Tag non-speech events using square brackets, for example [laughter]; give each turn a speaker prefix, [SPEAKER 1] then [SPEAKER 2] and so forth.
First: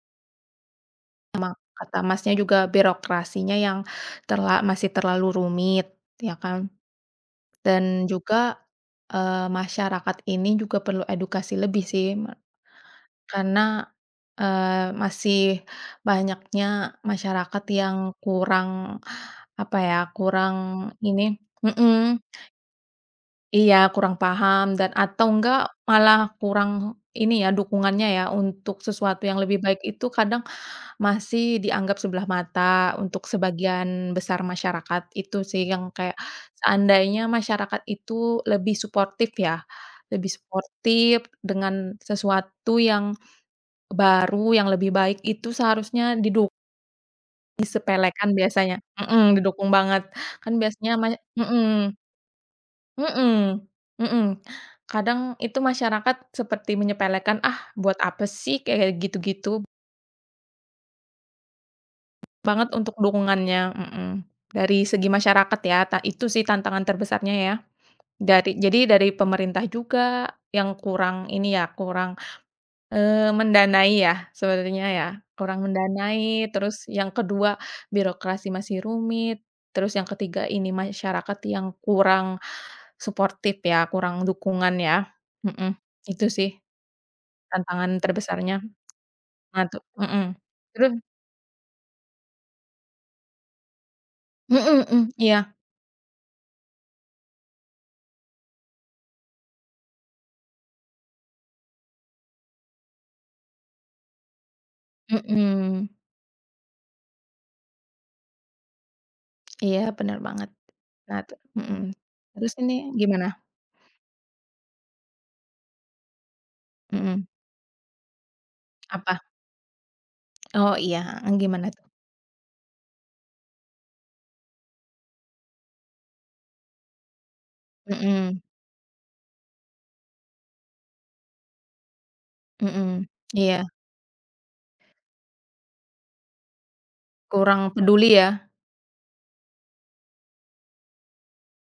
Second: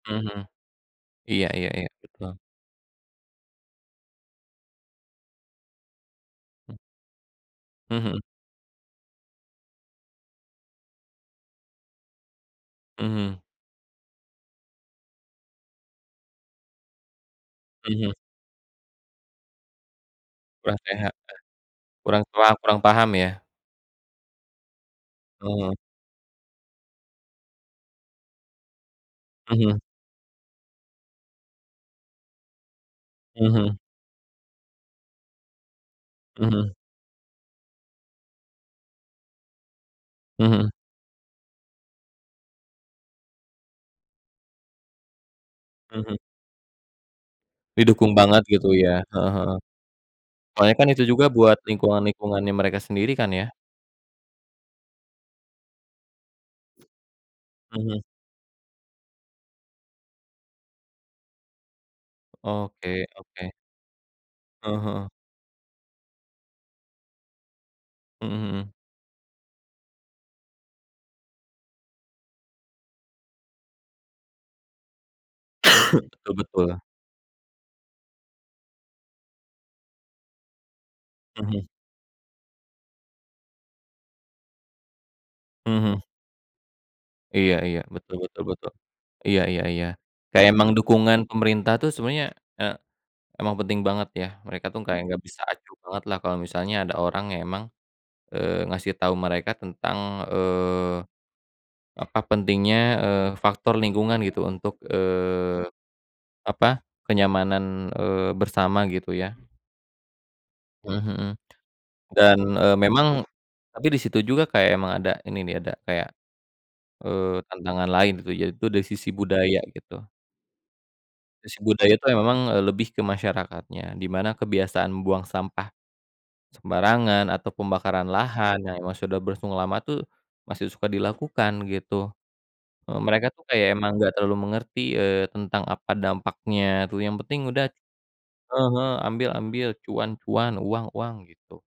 [SPEAKER 1] Mhm. Iya
[SPEAKER 2] Sama
[SPEAKER 1] iya iya,
[SPEAKER 2] kata Masnya
[SPEAKER 1] betul.
[SPEAKER 2] juga, birokrasinya yang terla masih terlalu rumit. Ya kan?
[SPEAKER 1] Mmm. Mmm,
[SPEAKER 2] Dan
[SPEAKER 1] mhm.
[SPEAKER 2] juga, eee, masyarakat ini juga perlu edukasi lebih, sih. Me
[SPEAKER 1] Mhm.
[SPEAKER 2] karena, eee, masih banyaknya masyarakat yang
[SPEAKER 1] Mhm.
[SPEAKER 2] kurang, apa ya,
[SPEAKER 1] Kurang
[SPEAKER 2] kurang
[SPEAKER 1] sehat, ya.
[SPEAKER 2] ini mhm.
[SPEAKER 1] Kurang paha kurang paham, ya?
[SPEAKER 2] Iya. Kurang paham dan atau enggak,
[SPEAKER 1] Mhm.
[SPEAKER 2] malah kurang ini, ya, dukungannya ya. Untuk sesuatu yang lebih baik
[SPEAKER 1] Mhm.
[SPEAKER 2] itu kadang, masih dianggap sebelah mata, untuk
[SPEAKER 1] Mhm.
[SPEAKER 2] sebagian besar masyarakat. Itu sih, yang kayak,
[SPEAKER 1] Mhm.
[SPEAKER 2] seandainya masyarakat itu lebih suportif ya. Lebih
[SPEAKER 1] Mhm.
[SPEAKER 2] suportif dengan sesuatu yang baru, yang lebih baik itu
[SPEAKER 1] Mhm.
[SPEAKER 2] seharusnya diduk
[SPEAKER 1] Didukung
[SPEAKER 2] disepelekan
[SPEAKER 1] banget gitu
[SPEAKER 2] biasanya.
[SPEAKER 1] ya. Heeh
[SPEAKER 2] Mhm.
[SPEAKER 1] heeh.
[SPEAKER 2] Didukung banget, kan
[SPEAKER 1] Soalnya kan
[SPEAKER 2] biasanya
[SPEAKER 1] itu
[SPEAKER 2] mas
[SPEAKER 1] juga buat
[SPEAKER 2] mhm.
[SPEAKER 1] lingkungan-lingkungannya mereka sendiri kan, ya.
[SPEAKER 2] Mhm, mhm. Kadang, itu masyarakat seperti menyepelekan, ah buat
[SPEAKER 1] Mhm.
[SPEAKER 2] apa sih? Kayak gitu-gitu. Banget
[SPEAKER 1] Oke
[SPEAKER 2] untuk
[SPEAKER 1] oke.
[SPEAKER 2] dukungannya, mhm. Dari
[SPEAKER 1] Heeh
[SPEAKER 2] segi
[SPEAKER 1] heeh.
[SPEAKER 2] masyarakat, ya, ta itu sih, tantangan terbesarnya, ya.
[SPEAKER 1] Mhm
[SPEAKER 2] Dari
[SPEAKER 1] mhm.
[SPEAKER 2] jadi dari pemerintah juga, yang kurang ini ya, kurang, eee, mendanai ya, sebenarnya ya. Kurang
[SPEAKER 1] [coughs] Betul
[SPEAKER 2] mendanai,
[SPEAKER 1] betul.
[SPEAKER 2] terus yang ke-2, birokrasi masih rumit, terus yang ke-3, ini masyarakat
[SPEAKER 1] Mhm.
[SPEAKER 2] yang kurang suportif ya, kurang dukungan ya. Mhm.
[SPEAKER 1] Mhm mhm.
[SPEAKER 2] Itu sih,
[SPEAKER 1] Iya iya.
[SPEAKER 2] tantangan
[SPEAKER 1] Betul betul
[SPEAKER 2] terbesarnya.
[SPEAKER 1] betul. Iya
[SPEAKER 2] Nah
[SPEAKER 1] iya
[SPEAKER 2] itu
[SPEAKER 1] iya.
[SPEAKER 2] mhm.
[SPEAKER 1] Kayak emang
[SPEAKER 2] Terus
[SPEAKER 1] dukungan pemerintah tuh, sebenernya, eee, emang penting banget, ya. Mereka tuh,
[SPEAKER 2] Mhm
[SPEAKER 1] kayak
[SPEAKER 2] mhm.
[SPEAKER 1] nggak bisa
[SPEAKER 2] Iya.
[SPEAKER 1] acuh banget lah kalo misalnya ada orang yang emang, eee, ngasih tau mereka tentang, eee, apa pentingnya, eee, faktor lingkungan, gitu untuk, eee,
[SPEAKER 2] Mhm.
[SPEAKER 1] apa, kenyamanan, eee, bersama, gitu ya.
[SPEAKER 2] Iya. Bener banget.
[SPEAKER 1] Mmm,
[SPEAKER 2] Nah
[SPEAKER 1] mhm.
[SPEAKER 2] itu mhm.
[SPEAKER 1] Dan,
[SPEAKER 2] Terus ini,
[SPEAKER 1] eee, memang
[SPEAKER 2] gimana?
[SPEAKER 1] tapi di situ juga kayak emang ada, ini nih. Ada kayak,
[SPEAKER 2] Mhm.
[SPEAKER 1] eee, tantangan lain, gitu, yaitu dari sisi
[SPEAKER 2] Apa?
[SPEAKER 1] budaya, gitu.
[SPEAKER 2] Oh, iya. Heeh.
[SPEAKER 1] Sisi
[SPEAKER 2] Gimana tuh?
[SPEAKER 1] budaya itu memang, eee, lebih ke masyarakatnya, di mana kebiasaan membuang sampah sembarangan, atau pembakaran
[SPEAKER 2] Mhm.
[SPEAKER 1] lahan, yang emang sudah berlangsung lama tuh, masih suka dilakukan, gitu. Eee,
[SPEAKER 2] Mhm.
[SPEAKER 1] Mereka tuh kayak
[SPEAKER 2] Iya.
[SPEAKER 1] emang nggak terlalu mengerti, eee, tentang apa dampaknya tuh. Yang penting udah
[SPEAKER 2] Kurang peduli, ya?
[SPEAKER 1] heeh heeh, ambil ambil, cuan cuan, uang uang. Gitu.